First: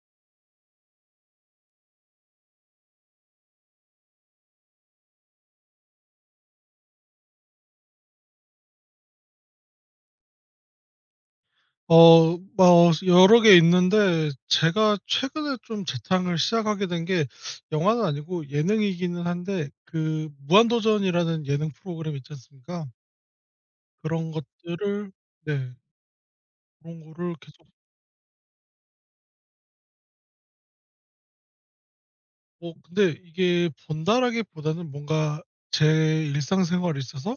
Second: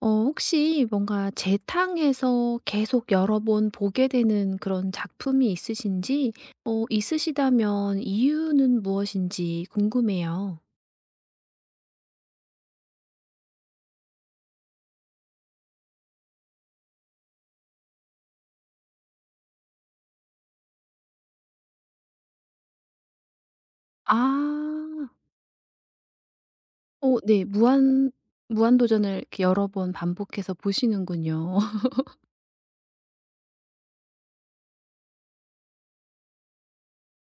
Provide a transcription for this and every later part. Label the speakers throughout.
Speaker 1: 어 혹시 뭔가 재탕해서 계속 여러 번 보게 되는 그런 작품이 있으신지 있으시다면 이유는 무엇인지 궁금해요.
Speaker 2: 뭐 여러 개 있는데 제가 최근에 좀 재탕을 시작하게 된 게, 영화는 아니고 예능이기는 한데, 그 무한도전이라는 예능 프로그램 있지 않습니까?
Speaker 1: 아.
Speaker 2: 그런 것들을, 네, 그런
Speaker 1: 어,
Speaker 2: 거를
Speaker 1: 네.
Speaker 2: 계속.
Speaker 1: 무한도전을 이렇게 여러 번 반복해서 보시는군요.
Speaker 2: 뭐 근데 이게 본다라기보다는 뭔가 제 일상생활에 있어서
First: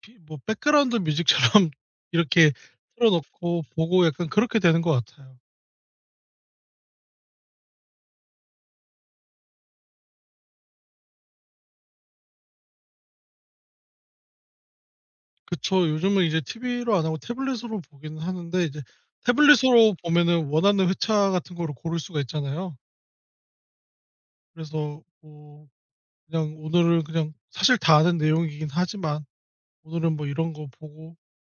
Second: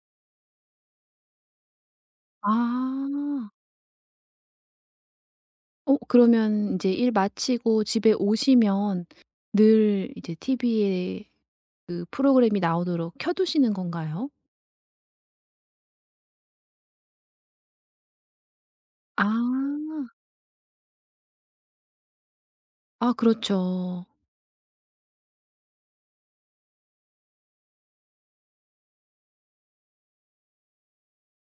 Speaker 2: 비 뭐 백그라운드 뮤직처럼 이렇게 틀어
Speaker 1: 아.
Speaker 2: 놓고 보고, 약간 그렇게 되는 것 같아요.
Speaker 1: 어 그러면 이제 일 마치고 집에 오시면 늘 이제 TV에 그 프로그램이 나오도록 켜 두시는 건가요?
Speaker 2: 그쵸. 요즘은 이제 TV로 안 하고 태블릿으로 보기는 하는데, 이제
Speaker 1: 아.
Speaker 2: 태블릿으로 보면은 원하는 회차 같은 거를 고를 수가 있잖아요.
Speaker 1: 아 그렇죠.
Speaker 2: 그래서 뭐 그냥, 오늘은 그냥 사실 다 아는 내용이긴 하지만 오늘은 뭐 이런 거 보고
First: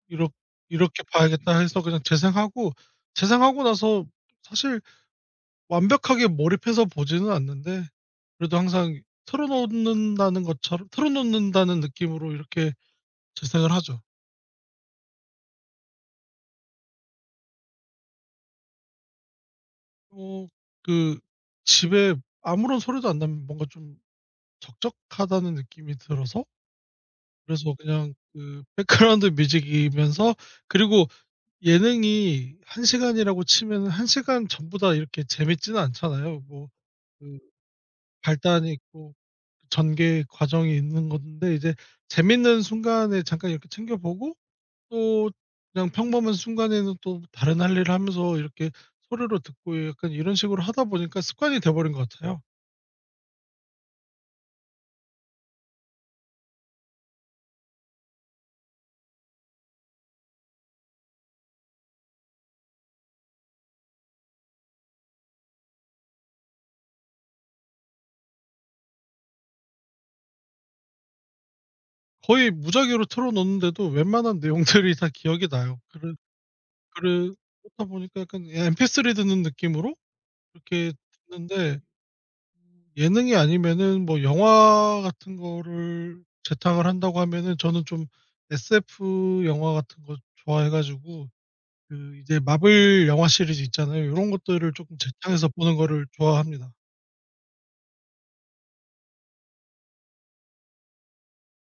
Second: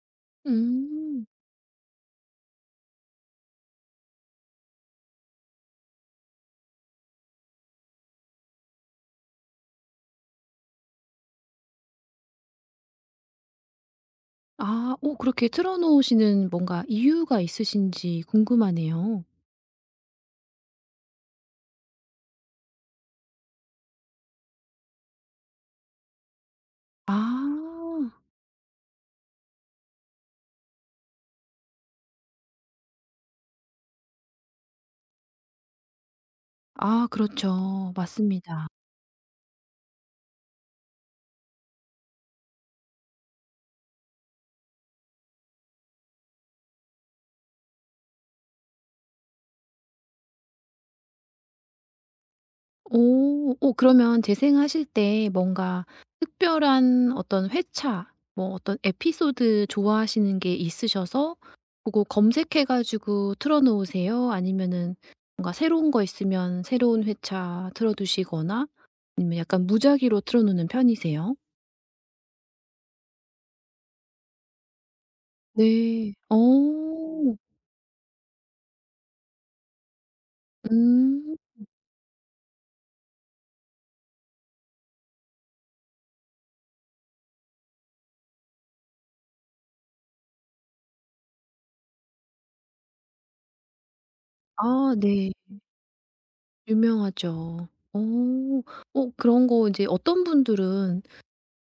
Speaker 2: 이렇 이렇게
Speaker 1: 음.
Speaker 2: 봐야겠다 해서 그냥 재생하고, 재생하고 나서 사실 완벽하게 몰입해서 보지는 않는데, 그래도 항상 틀어 놓는다는 것처럼, 틀어 놓는다는 느낌으로 이렇게 재생을 하죠.
Speaker 1: 아. 오, 그렇게 틀어 놓으시는 뭔가 이유가 있으신지 궁금하네요.
Speaker 2: 어 그 집에 아무런 소리도 안 나면 뭔가 좀 적적하다는 느낌이 들어서.
Speaker 1: 아.
Speaker 2: 그래서 그냥 그 백그라운드 뮤직이면서, 그리고 예능이 한 시간이라고 치면 한 시간 전부 다 이렇게 재밌지는 않잖아요. 뭐
Speaker 1: 아
Speaker 2: 그
Speaker 1: 그렇죠. 맞습니다.
Speaker 2: 발단이 있고 전개 과정이 있는 건데, 이제 재밌는 순간에 잠깐 이렇게 챙겨 보고, 또 그냥 평범한 순간에는 또 다른 할 일을 하면서 이렇게 소리로 듣고, 약간 이런 식으로 하다 보니까 습관이 돼 버린 것 같아요.
Speaker 1: 오. 오 그러면 재생하실 때 뭔가 특별한 어떤 회차 뭐 어떤 에피소드 좋아하시는 게 있으셔서 그거 검색해 가지고 틀어 놓으세요? 아니면은 뭔가 새로운 거 있으면 새로운 회차 틀어 두시거나 아니면 약간 무작위로 틀어 놓는 편이세요?
Speaker 2: 거의 무작위로 틀어 놓는데도 웬만한 내용들이 다 기억이 나요. 그래
Speaker 1: 네.
Speaker 2: 그래
Speaker 1: 오.
Speaker 2: 그렇다 보니까 약간, 예, MP3 듣는 느낌으로 이렇게
Speaker 1: 음.
Speaker 2: 듣는데, 예능이 아니면은 뭐 영화 같은 거를 재탕을 한다고 하면은, 저는 좀 SF 영화 같은 거 좋아해 가지고 그 이제 마블 영화 시리즈 있잖아요. 요런 것들을
Speaker 1: 아
Speaker 2: 쪼끔
Speaker 1: 네.
Speaker 2: 재탕해서 보는 거를 좋아합니다.
Speaker 1: 유명하죠. 어. 어 그런 거 인제 어떤 분들은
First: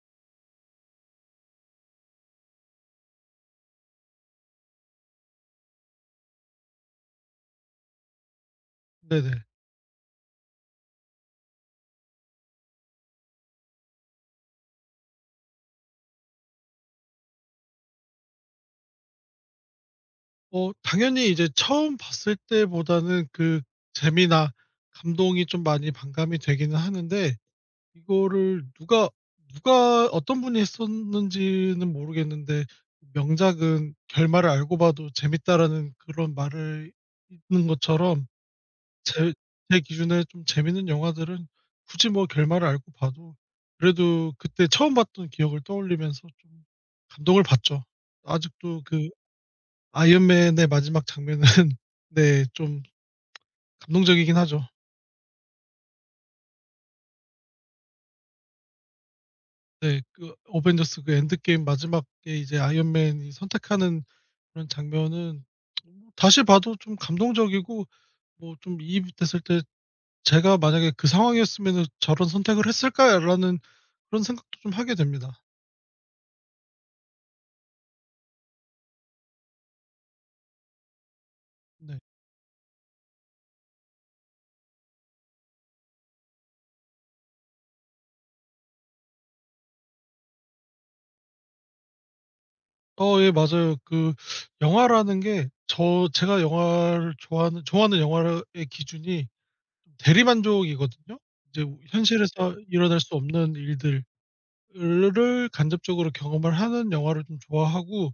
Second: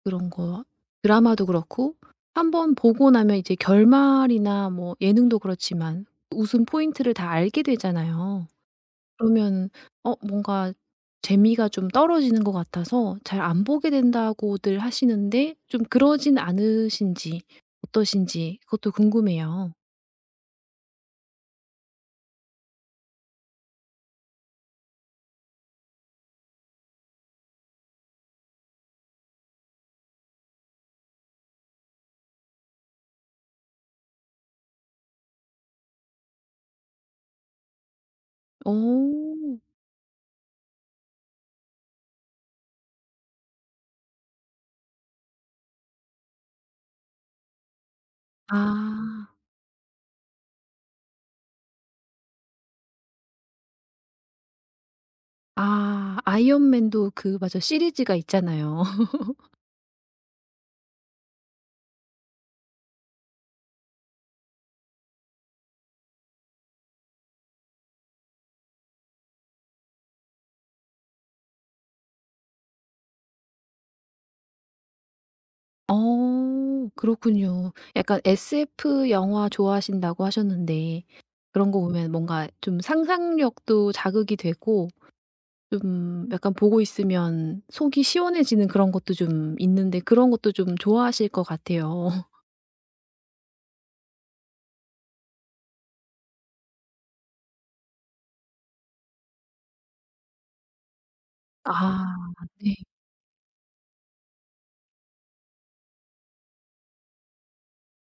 Speaker 1: 그런 거 드라마도 그렇고 한 번 보고 나면 이제 결말이나 뭐 예능도 그렇지만 웃음 포인트를 다 알게 되잖아요.
Speaker 2: 네네.
Speaker 1: 그러면 뭔가 재미가 좀 떨어지는 것 같아서 잘 안 보게 된다고들 하시는데 좀 그러진 않으신지 어떠신지 그것도 궁금해요.
Speaker 2: 당연히 이제 처음 봤을 때보다는 그 재미나 감동이 좀 많이 반감이 되기는 하는데, 이거를 누가 어떤 분이 했었는지는 모르겠는데, 명작은 결말을 알고 봐도 재밌다라는 그런 말을 있는 것처럼,
Speaker 1: 어.
Speaker 2: 제 제 기준에 좀 재밌는 영화들은 굳이 뭐 결말을 알고 봐도 그래도 그때 처음 봤던 기억을 떠올리면서 좀 감동을 받죠. 아직도 그
Speaker 1: 아.
Speaker 2: 아이언맨의 마지막 장면은 네, 좀 감동적이긴 하죠.
Speaker 1: 아 아이언맨도 그 맞아 시리즈가 있잖아요.
Speaker 2: 네. 그 어벤져스, 그 엔드게임 마지막에 이제 아이언맨이 선택하는 그런 장면은 뭐 다시 봐도 좀 감동적이고, 뭐 좀 이입이 됐을 때 '제가 만약에 그 상황이었으면은 저런 선택을 했을까?'라는 그런 생각도 좀 하게 됩니다.
Speaker 1: 어 그렇군요. 약간 SF 영화 좋아하신다고 하셨는데 그런 거
Speaker 2: 네.
Speaker 1: 보면 뭔가 좀 상상력도 자극이 되고 좀 약간 보고 있으면 속이 시원해지는 그런 것도 좀 있는데 그런 것도 좀 좋아하실 것 같아요.
Speaker 2: 예, 맞아요. 그 영화라는 게 제가 영화를 좋아하는 영화의 기준이 좀 대리만족이거든요. 이제
Speaker 1: 아
Speaker 2: 현실에서
Speaker 1: 네.
Speaker 2: 일어날 수 없는 일들을 간접적으로 경험을 하는 영화를 좀 좋아하고,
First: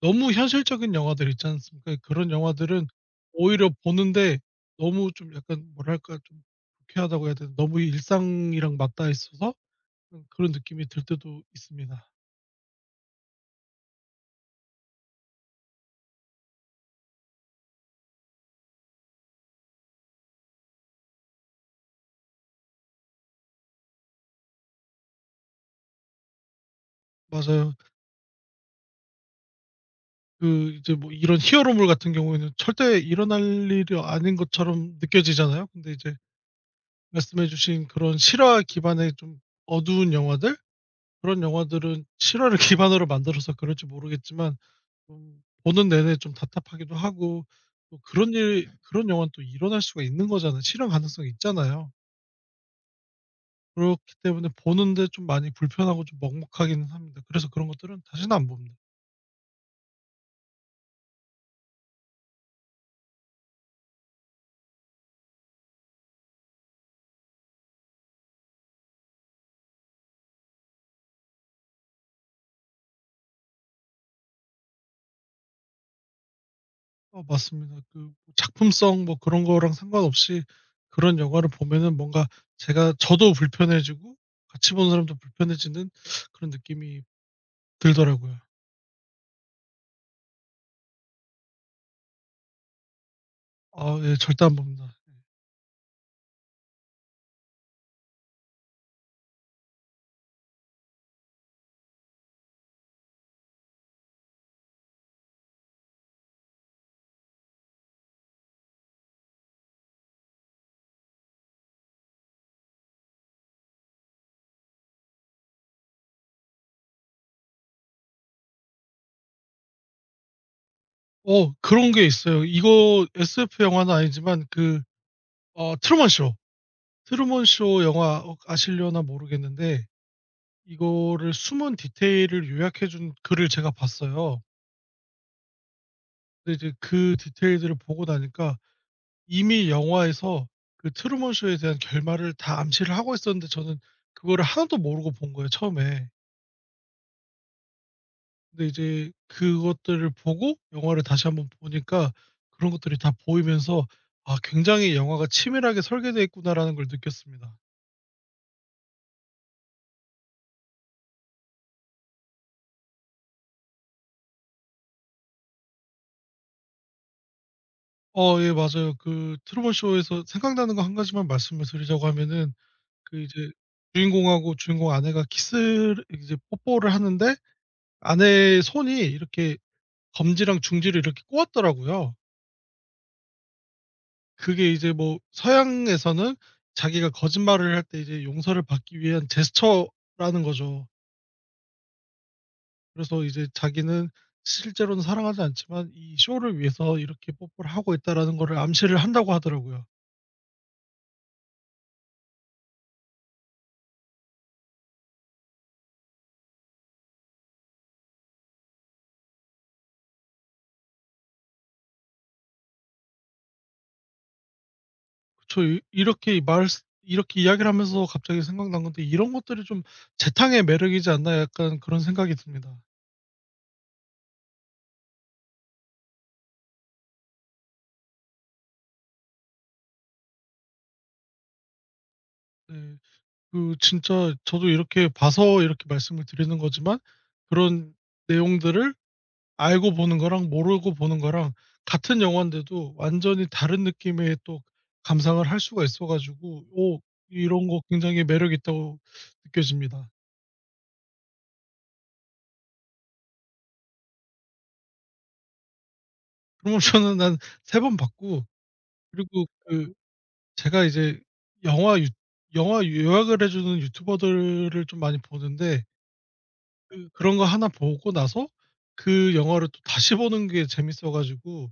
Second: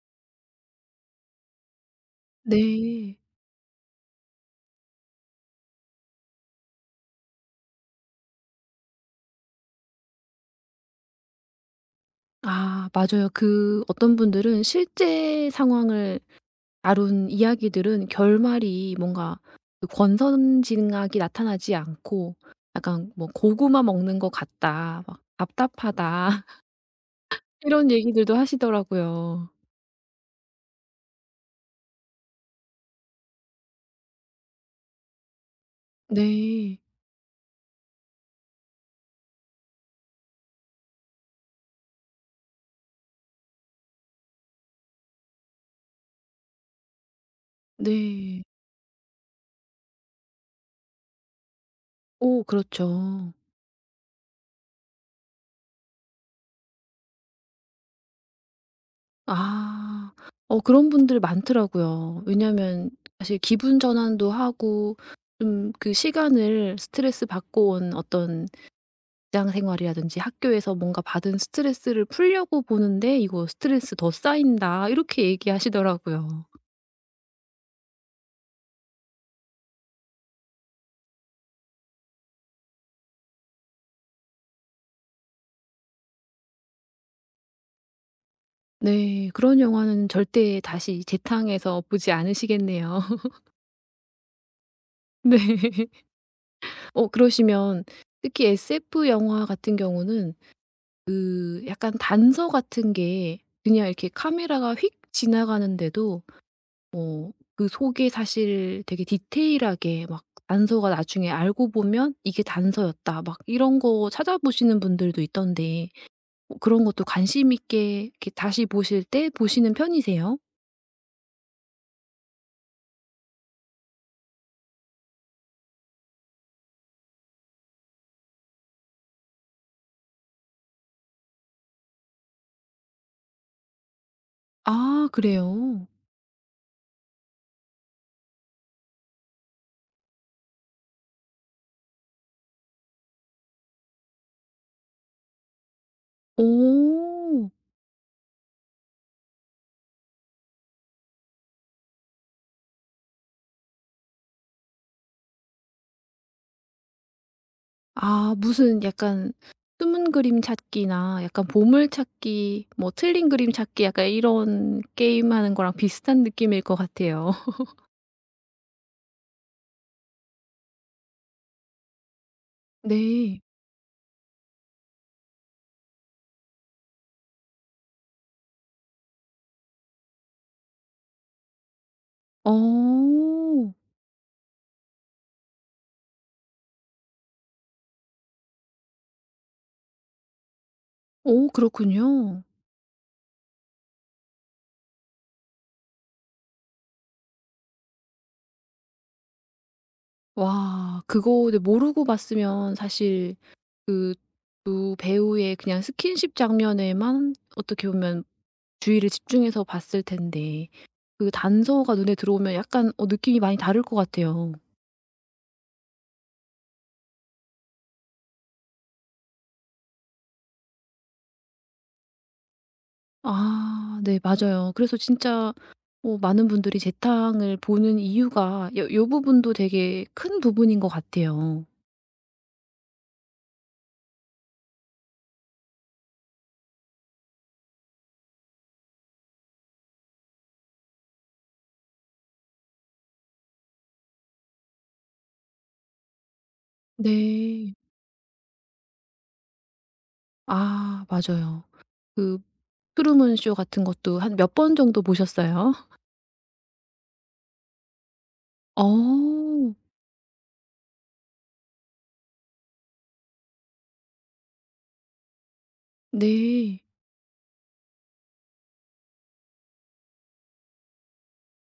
Speaker 2: 너무 현실적인 영화들 있지 않습니까? 그런 영화들은
Speaker 1: 네.
Speaker 2: 오히려 보는데 너무 좀 약간 뭐랄까, 좀 불쾌하다고 해야 되나? 너무 일상이랑 맞닿아 있어서 그런 느낌이 들 때도 있습니다.
Speaker 1: 아 맞아요. 그 어떤 분들은 실제 상황을 다룬 이야기들은 결말이 뭔가 그 권선징악이 나타나지 않고 약간 뭐 "고구마 먹는 것 같다." 막 "답답하다."
Speaker 2: 맞아요.
Speaker 1: 이런 얘기들도 하시더라고요.
Speaker 2: 그 이제 뭐 이런 히어로물 같은 경우에는 절대 일어날 일이 아닌 것처럼 느껴지잖아요. 근데 이제
Speaker 1: 네.
Speaker 2: 말씀해 주신 그런 실화 기반의 좀 어두운 영화들, 그런 영화들은 실화를 기반으로 만들어서 그럴지 모르겠지만 좀 보는 내내 좀 답답하기도 하고, 또
Speaker 1: 네.
Speaker 2: 그런 영화는 또 일어날 수가 있는 거잖아요. 실현 가능성이 있잖아요.
Speaker 1: 오, 그렇죠.
Speaker 2: 그렇기 때문에 보는데 좀 많이 불편하고 좀 먹먹하기는 합니다. 그래서 그런 것들은 다시는 안 봅니다.
Speaker 1: 아. 어 그런 분들 많더라고요. 왜냐면 사실 기분 전환도 하고 좀 그 시간을 스트레스 받고 온 어떤 직장 생활이라든지 학교에서 뭔가 받은 스트레스를 풀려고 보는데 "이거 스트레스 더 쌓인다." 이렇게 얘기하시더라고요.
Speaker 2: 맞습니다. 그 뭐 작품성 뭐 그런 거랑 상관없이 그런 영화를 보면은 뭔가 제가 저도 불편해지고 같이 보는 사람도 불편해지는 그런 느낌이 들더라고요.
Speaker 1: 네. 그런 영화는 절대 다시 재탕해서 보지 않으시겠네요.
Speaker 2: 아, 예, 절대 안 봅니다.
Speaker 1: 네. 어 그러시면 특히 SF 영화 같은 경우는 그 약간 단서 같은 게 그냥 이렇게 카메라가 휙 지나가는데도 어 그 속에 사실 되게 디테일하게 막 단서가 나중에 알고 보면 '이게 단서였다.' 막 이런 거 찾아보시는 분들도 있던데 뭐 그런 것도 관심 있게 이렇게 다시 보실 때 보시는 편이세요?
Speaker 2: 그런 게 있어요. 이거 SF 영화는 아니지만 그, 트루먼 쇼. 트루먼 쇼 영화 아시려나 모르겠는데, 이거를 숨은 디테일을 요약해 준 글을 제가 봤어요.
Speaker 1: 아 그래요?
Speaker 2: 근데 이제 그 디테일들을 보고 나니까 이미 영화에서 그 트루먼 쇼에 대한 결말을 다 암시를 하고 있었는데 저는 그거를 하나도 모르고 본 거예요, 처음에.
Speaker 1: 오!
Speaker 2: 근데 이제 그것들을 보고 영화를 다시 한번 보니까 그런 것들이 다 보이면서 '아 굉장히 영화가 치밀하게 설계되어 있구나.'라는 걸 느꼈습니다.
Speaker 1: 아 무슨 약간 숨은 그림 찾기나 약간 보물찾기 뭐 틀린 그림 찾기 약간 이런 게임하는 거랑 비슷한 느낌일 것 같아요.
Speaker 2: 예, 맞아요. 그 트루먼 쇼에서 생각나는 거 한 가지만 말씀을 드리자고 하면은, 그
Speaker 1: 네.
Speaker 2: 이제 주인공하고 주인공 아내가 키스를, 이제 뽀뽀를 하는데 아내의 손이 이렇게 검지랑 중지를 이렇게 꼬았더라고요.
Speaker 1: 어.
Speaker 2: 그게 이제 뭐 서양에서는 자기가 거짓말을 할 때 이제 용서를 받기 위한 제스처라는 거죠.
Speaker 1: 오 그렇군요.
Speaker 2: 그래서 이제 자기는 실제로는 사랑하지 않지만 이 쇼를 위해서 이렇게 뽀뽀를 하고 있다라는 거를 암시를 한다고 하더라고요.
Speaker 1: 와, 그거를 모르고 봤으면 사실 그 두 배우의 그냥 스킨십 장면에만 어떻게 보면 주의를 집중해서 봤을 텐데 그 단서가 눈에 들어오면 약간 느낌이 많이 다를 것 같아요.
Speaker 2: 이렇게 이 말 이렇게 이야기를 하면서 갑자기 생각난 건데, 이런 것들이 좀 재탕의 매력이지 않나, 약간 그런 생각이 듭니다.
Speaker 1: 아 네 맞아요. 그래서 진짜 많은 분들이 재탕을 보는 이유가 요 요 부분도 되게 큰 부분인 것 같아요.
Speaker 2: 네, 그 진짜 저도 이렇게 봐서 이렇게 말씀을 드리는 거지만, 그런 내용들을 알고 보는 거랑 모르고 보는 거랑 같은 영화인데도 완전히 다른 느낌의 또 감상을 할 수가 있어 가지고, 오! 이런
Speaker 1: 네.
Speaker 2: 거 굉장히 매력 있다고 느껴집니다.
Speaker 1: 아 맞아요. 그 트루먼 쇼 같은 것도 한 몇 번 정도 보셨어요?
Speaker 2: 그럼 모션은 한 세 번 봤고, 그리고
Speaker 1: 어.
Speaker 2: 그 제가 이제 영화 유 영화 요약을 해 주는 유튜버들을 좀 많이 보는데,
Speaker 1: 네.
Speaker 2: 그 그런 거 하나 보고 나서 그 영화를 또 다시 보는 게 재밌어 가지고.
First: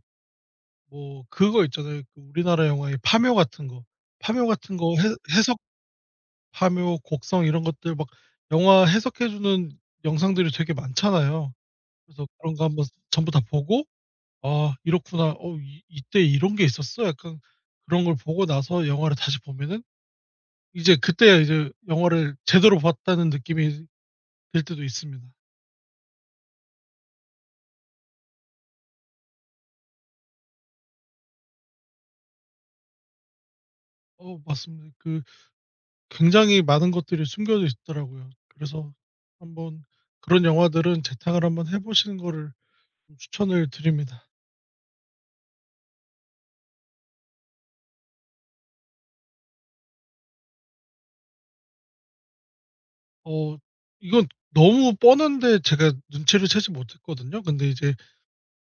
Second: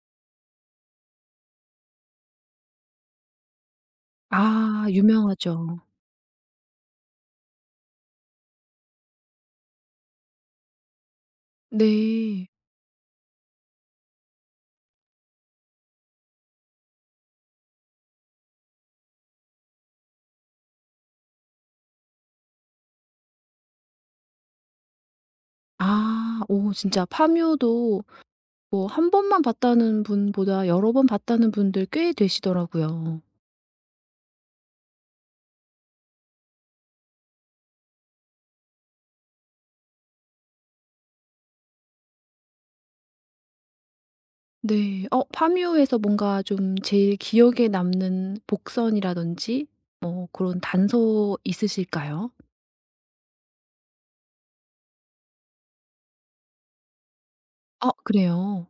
Speaker 2: 뭐 그거 있잖아요. 그 우리나라 영화의 파묘 같은 거. 파묘 같은
Speaker 1: 아
Speaker 2: 거 해 해석.
Speaker 1: 유명하죠.
Speaker 2: 파묘, 곡성 이런 것들 막 영화 해석해 주는 영상들이 되게 많잖아요. 그래서
Speaker 1: 네.
Speaker 2: 그런 거 한번 전부 다 보고 '아 이렇구나. 어 이 이때 이런 게 있었어?' 약간 그런 걸 보고 나서 영화를 다시 보면은 이제 그때야 이제 영화를 제대로 봤다는 느낌이 들 때도 있습니다.
Speaker 1: 아. 오, 진짜 파묘도 뭐 한 번만 봤다는 분보다 여러 번 봤다는 분들 꽤 되시더라고요.
Speaker 2: 맞습니다. 그 굉장히 많은 것들이 숨겨져 있더라고요. 그래서 한번 그런 영화들은 재탕을 한번 해 보시는 거를 좀 추천을 드립니다.
Speaker 1: 네. 어, 파묘에서 뭔가 좀 제일 기억에 남는 복선이라든지 뭐 그런 단서 있으실까요?
Speaker 2: 어 이건 너무 뻔한데 제가 눈치를 채지 못했거든요. 근데
Speaker 1: 아
Speaker 2: 이제
Speaker 1: 그래요?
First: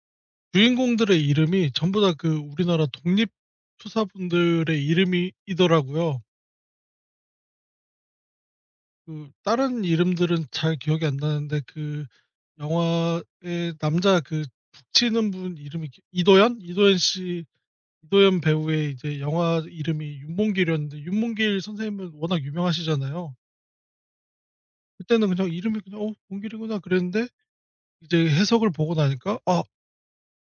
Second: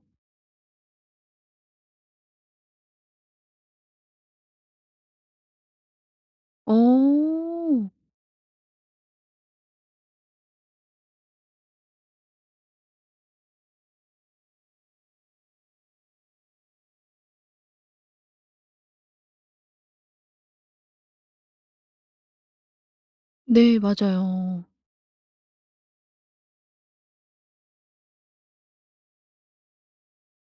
Speaker 2: 주인공들의 이름이 전부 다 그 우리나라 독립 투사분들의 이름이 더라고요
Speaker 1: 어.
Speaker 2: 그 다른 이름들은 잘 기억이 안 나는데 그 영화의 남자 그 북치는 분 이름이 기 이도현? 이도현 씨, 이도현 배우의 이제 영화 이름이 윤몽길이었는데, 윤몽길 선생님은 워낙 유명하시잖아요.
Speaker 1: 네 맞아요.
Speaker 2: 그때는 그냥 이름이 그냥 '어 몽길이구나.' 그랬는데, 이제 해석을 보고 나니까 '아,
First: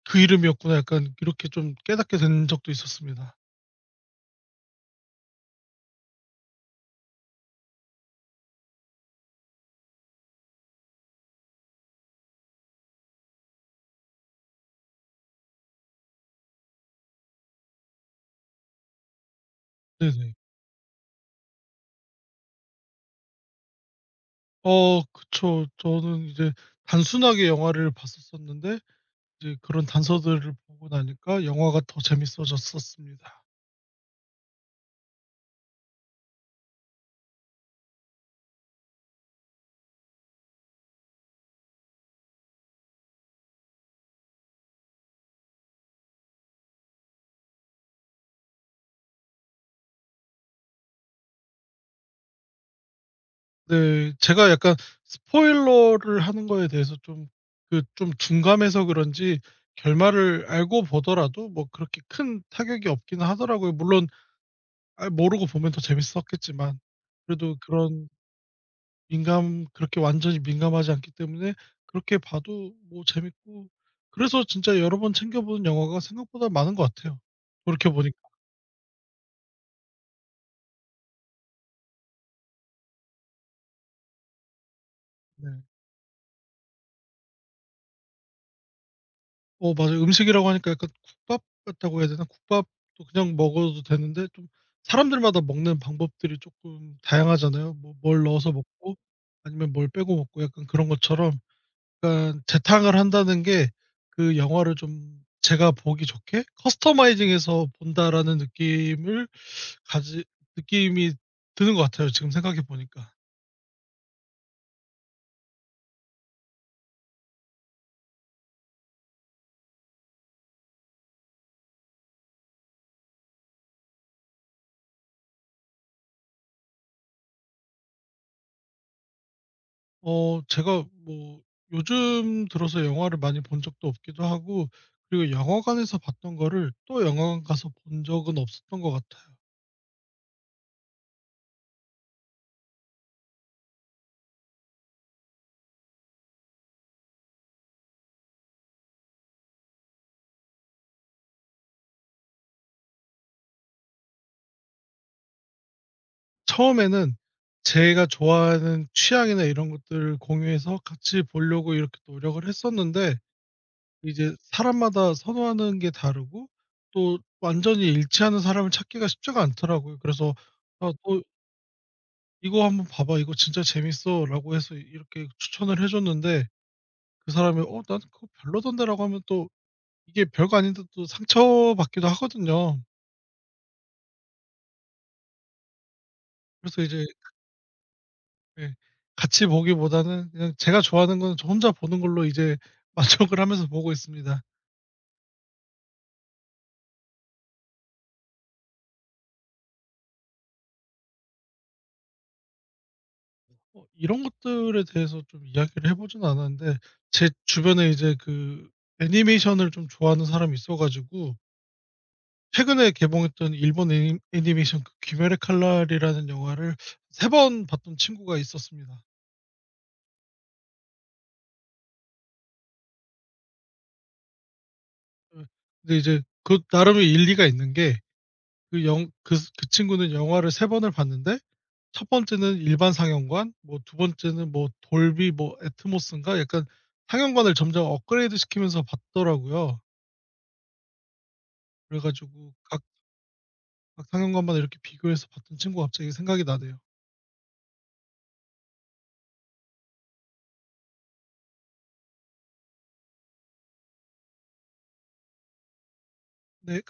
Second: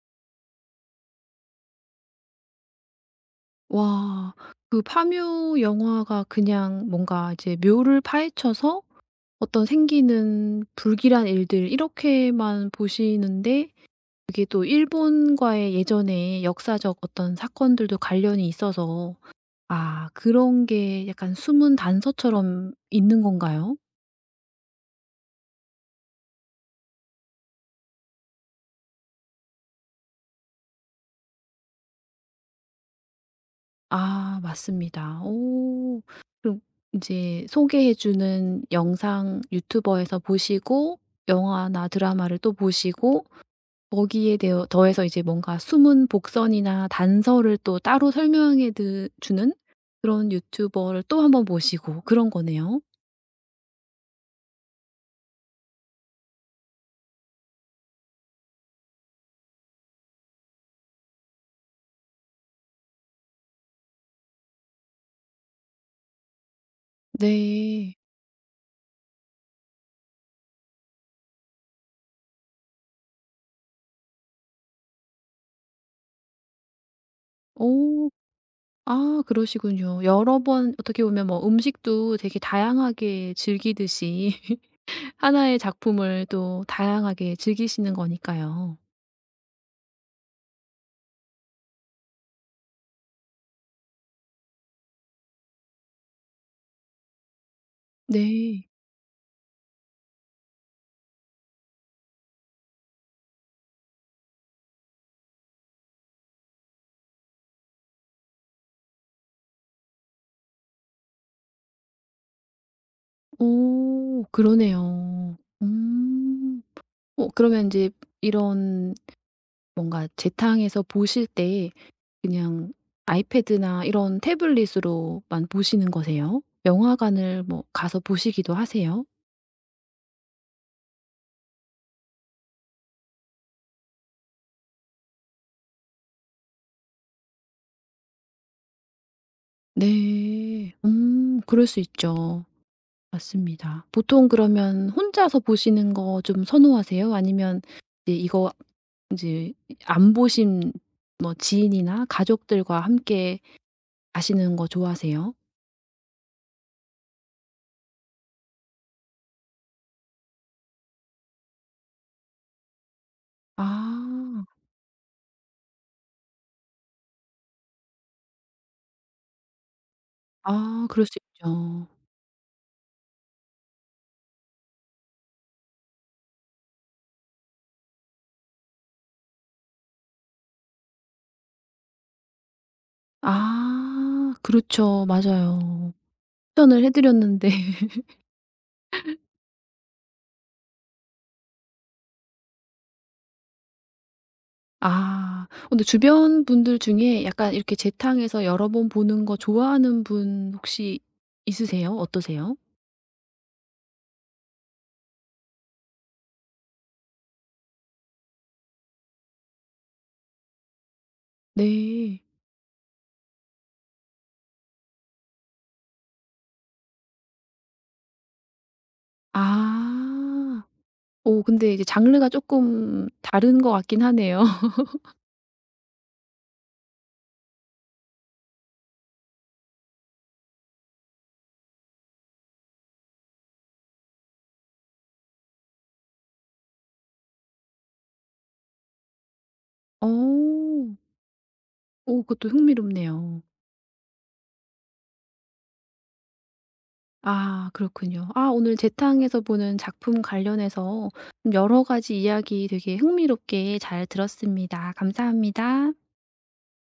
Speaker 2: 그 이름이었구나.' 약간 이렇게 좀 깨닫게 된 적도 있었습니다.
Speaker 1: 와. 그 파묘 영화가 그냥 뭔가 이제 묘를 파헤쳐서 어떤 생기는 불길한 일들 이렇게만 보시는데 그게 또 일본과의 예전의 역사적 어떤 사건들도 관련이 있어서 아
Speaker 2: 네네.
Speaker 1: 그런 게 약간 숨은 단서처럼 있는 건가요?
Speaker 2: 그쵸. 저는 이제 단순하게 영화를 봤었었는데 이제 그런 단서들을 보고 나니까 영화가 더 재밌어졌었습니다.
Speaker 1: 아 맞습니다. 오. 그럼 인제 소개해 주는 영상 유튜버에서 보시고 영화나 드라마를 또 보시고 거기에 대어 더해서 이제 뭔가 숨은 복선이나 단서를 또 따로 설명해 드 주는 그런 유튜버를 또 한 번 모시고 그런 거네요.
Speaker 2: 네. 제가 약간 스포일러를 하는 거에 대해서 좀, 그 좀 둔감해서 그런지 결말을 알고 보더라도 뭐 그렇게 큰 타격이 없기는 하더라고요. 물론 아, 모르고 보면 더 재밌었겠지만 그래도
Speaker 1: 네.
Speaker 2: 그런 민감 그렇게 완전히 민감하지 않기 때문에 그렇게 봐도 뭐 재밌고, 그래서 진짜 여러 번 챙겨 보는 영화가 생각보다 많은 것 같아요, 돌이켜
Speaker 1: 어.
Speaker 2: 보니까.
Speaker 1: 아 그러시군요. 여러 번 어떻게 보면 뭐 음식도 되게 다양하게 즐기듯이
Speaker 2: 네.
Speaker 1: 하나의 작품을 또 다양하게 즐기시는 거니까요.
Speaker 2: 맞아요. 음식이라고 하니까 약간 국밥 같다고 해야 되나? 국밥도 그냥 먹어도 되는데 좀 사람들마다 먹는 방법들이 조금 다양하잖아요. 뭐 뭘 넣어서
Speaker 1: 네.
Speaker 2: 먹고 아니면 뭘 빼고 먹고, 약간 그런 것처럼, 약간 재탕을 한다는 게 그 영화를 좀 제가 보기 좋게 '커스터마이징해서 본다.'라는 느낌을 가지 느낌이 드는 것 같아요, 지금 생각해 보니까.
Speaker 1: 어 그러네요. 음. 어 그러면 인제 이런 뭔가 재탕에서 보실 때 그냥 아이패드나 이런 태블릿으로만 보시는 거세요? 영화관을 뭐 가서 보시기도 하세요?
Speaker 2: 제가 뭐 요즘 들어서 영화를 많이 본 적도 없기도 하고, 그리고 영화관에서 봤던 거를 또 영화관 가서 본 적은 없었던 것 같아요.
Speaker 1: 네. 그럴 수 있죠. 맞습니다. 보통 그러면 혼자서 보시는 거 좀 선호하세요? 아니면 이제 이거 제안 보신 뭐 지인이나 가족들과 함께 가시는 거 좋아하세요?
Speaker 2: 처음에는 제가 좋아하는 취향이나 이런 것들을 공유해서 같이 보려고 이렇게 노력을 했었는데, 이제
Speaker 1: 아.
Speaker 2: 사람마다 선호하는 게 다르고 또 완전히 일치하는 사람을 찾기가 쉽지가 않더라고요. 그래서
Speaker 1: 아
Speaker 2: 아
Speaker 1: 그럴 수
Speaker 2: 또
Speaker 1: 있죠.
Speaker 2: "이거 한번 봐 봐. 이거 진짜 재밌어."라고 해서 이렇게 추천을 해 줬는데, 그 사람이 "어 난 그거 별로던데."라고 하면 또 이게 별거 아닌데 또 상처받기도 하거든요.
Speaker 1: 아 그렇죠. 맞아요.
Speaker 2: 그래서
Speaker 1: 추천을 해
Speaker 2: 이제,
Speaker 1: 드렸는데
Speaker 2: 예, 같이 보기보다는 그냥 제가 좋아하는 거는 저 혼자 보는 걸로 이제 만족을 하면서 보고 있습니다.
Speaker 1: 아. 어, 근데 주변 분들 중에 약간 이렇게 재탕에서 여러 번 보는 거 좋아하는 분 혹시 있으세요? 어떠세요?
Speaker 2: 이런 것들에 대해서 좀 이야기를 해 보진 않았는데, 제 주변에 이제 그 애니메이션을 좀 좋아하는 사람이 있어 가지고
Speaker 1: 네.
Speaker 2: 최근에 개봉했던 일본 애니메이션 그 귀멸의 칼날이라는 영화를 세 번 봤던 친구가 있었습니다.
Speaker 1: 아. 오, 근데 이제 장르가 조금 다른 것 같긴 하네요.
Speaker 2: 예. 근데 이제 그 나름의 일리가 있는 게, 그 영 그 그 친구는 영화를 세 번을 봤는데, 첫 번째는 일반 상영관, 뭐 두 번째는 뭐 돌비 뭐 애트모스인가, 약간 상영관을 점점 업그레이드 시키면서 봤더라고요.
Speaker 1: 오.
Speaker 2: 그래
Speaker 1: 오,
Speaker 2: 가지고
Speaker 1: 그것도 흥미롭네요.
Speaker 2: 각 상영관마다 이렇게 비교해서 봤던 친구가 갑자기 생각이 나네요.
Speaker 1: 아 그렇군요. 아 오늘 재탕에서 보는 작품 관련해서 여러 가지 이야기 되게 흥미롭게 잘 들었습니다. 감사합니다.
Speaker 2: 네. 감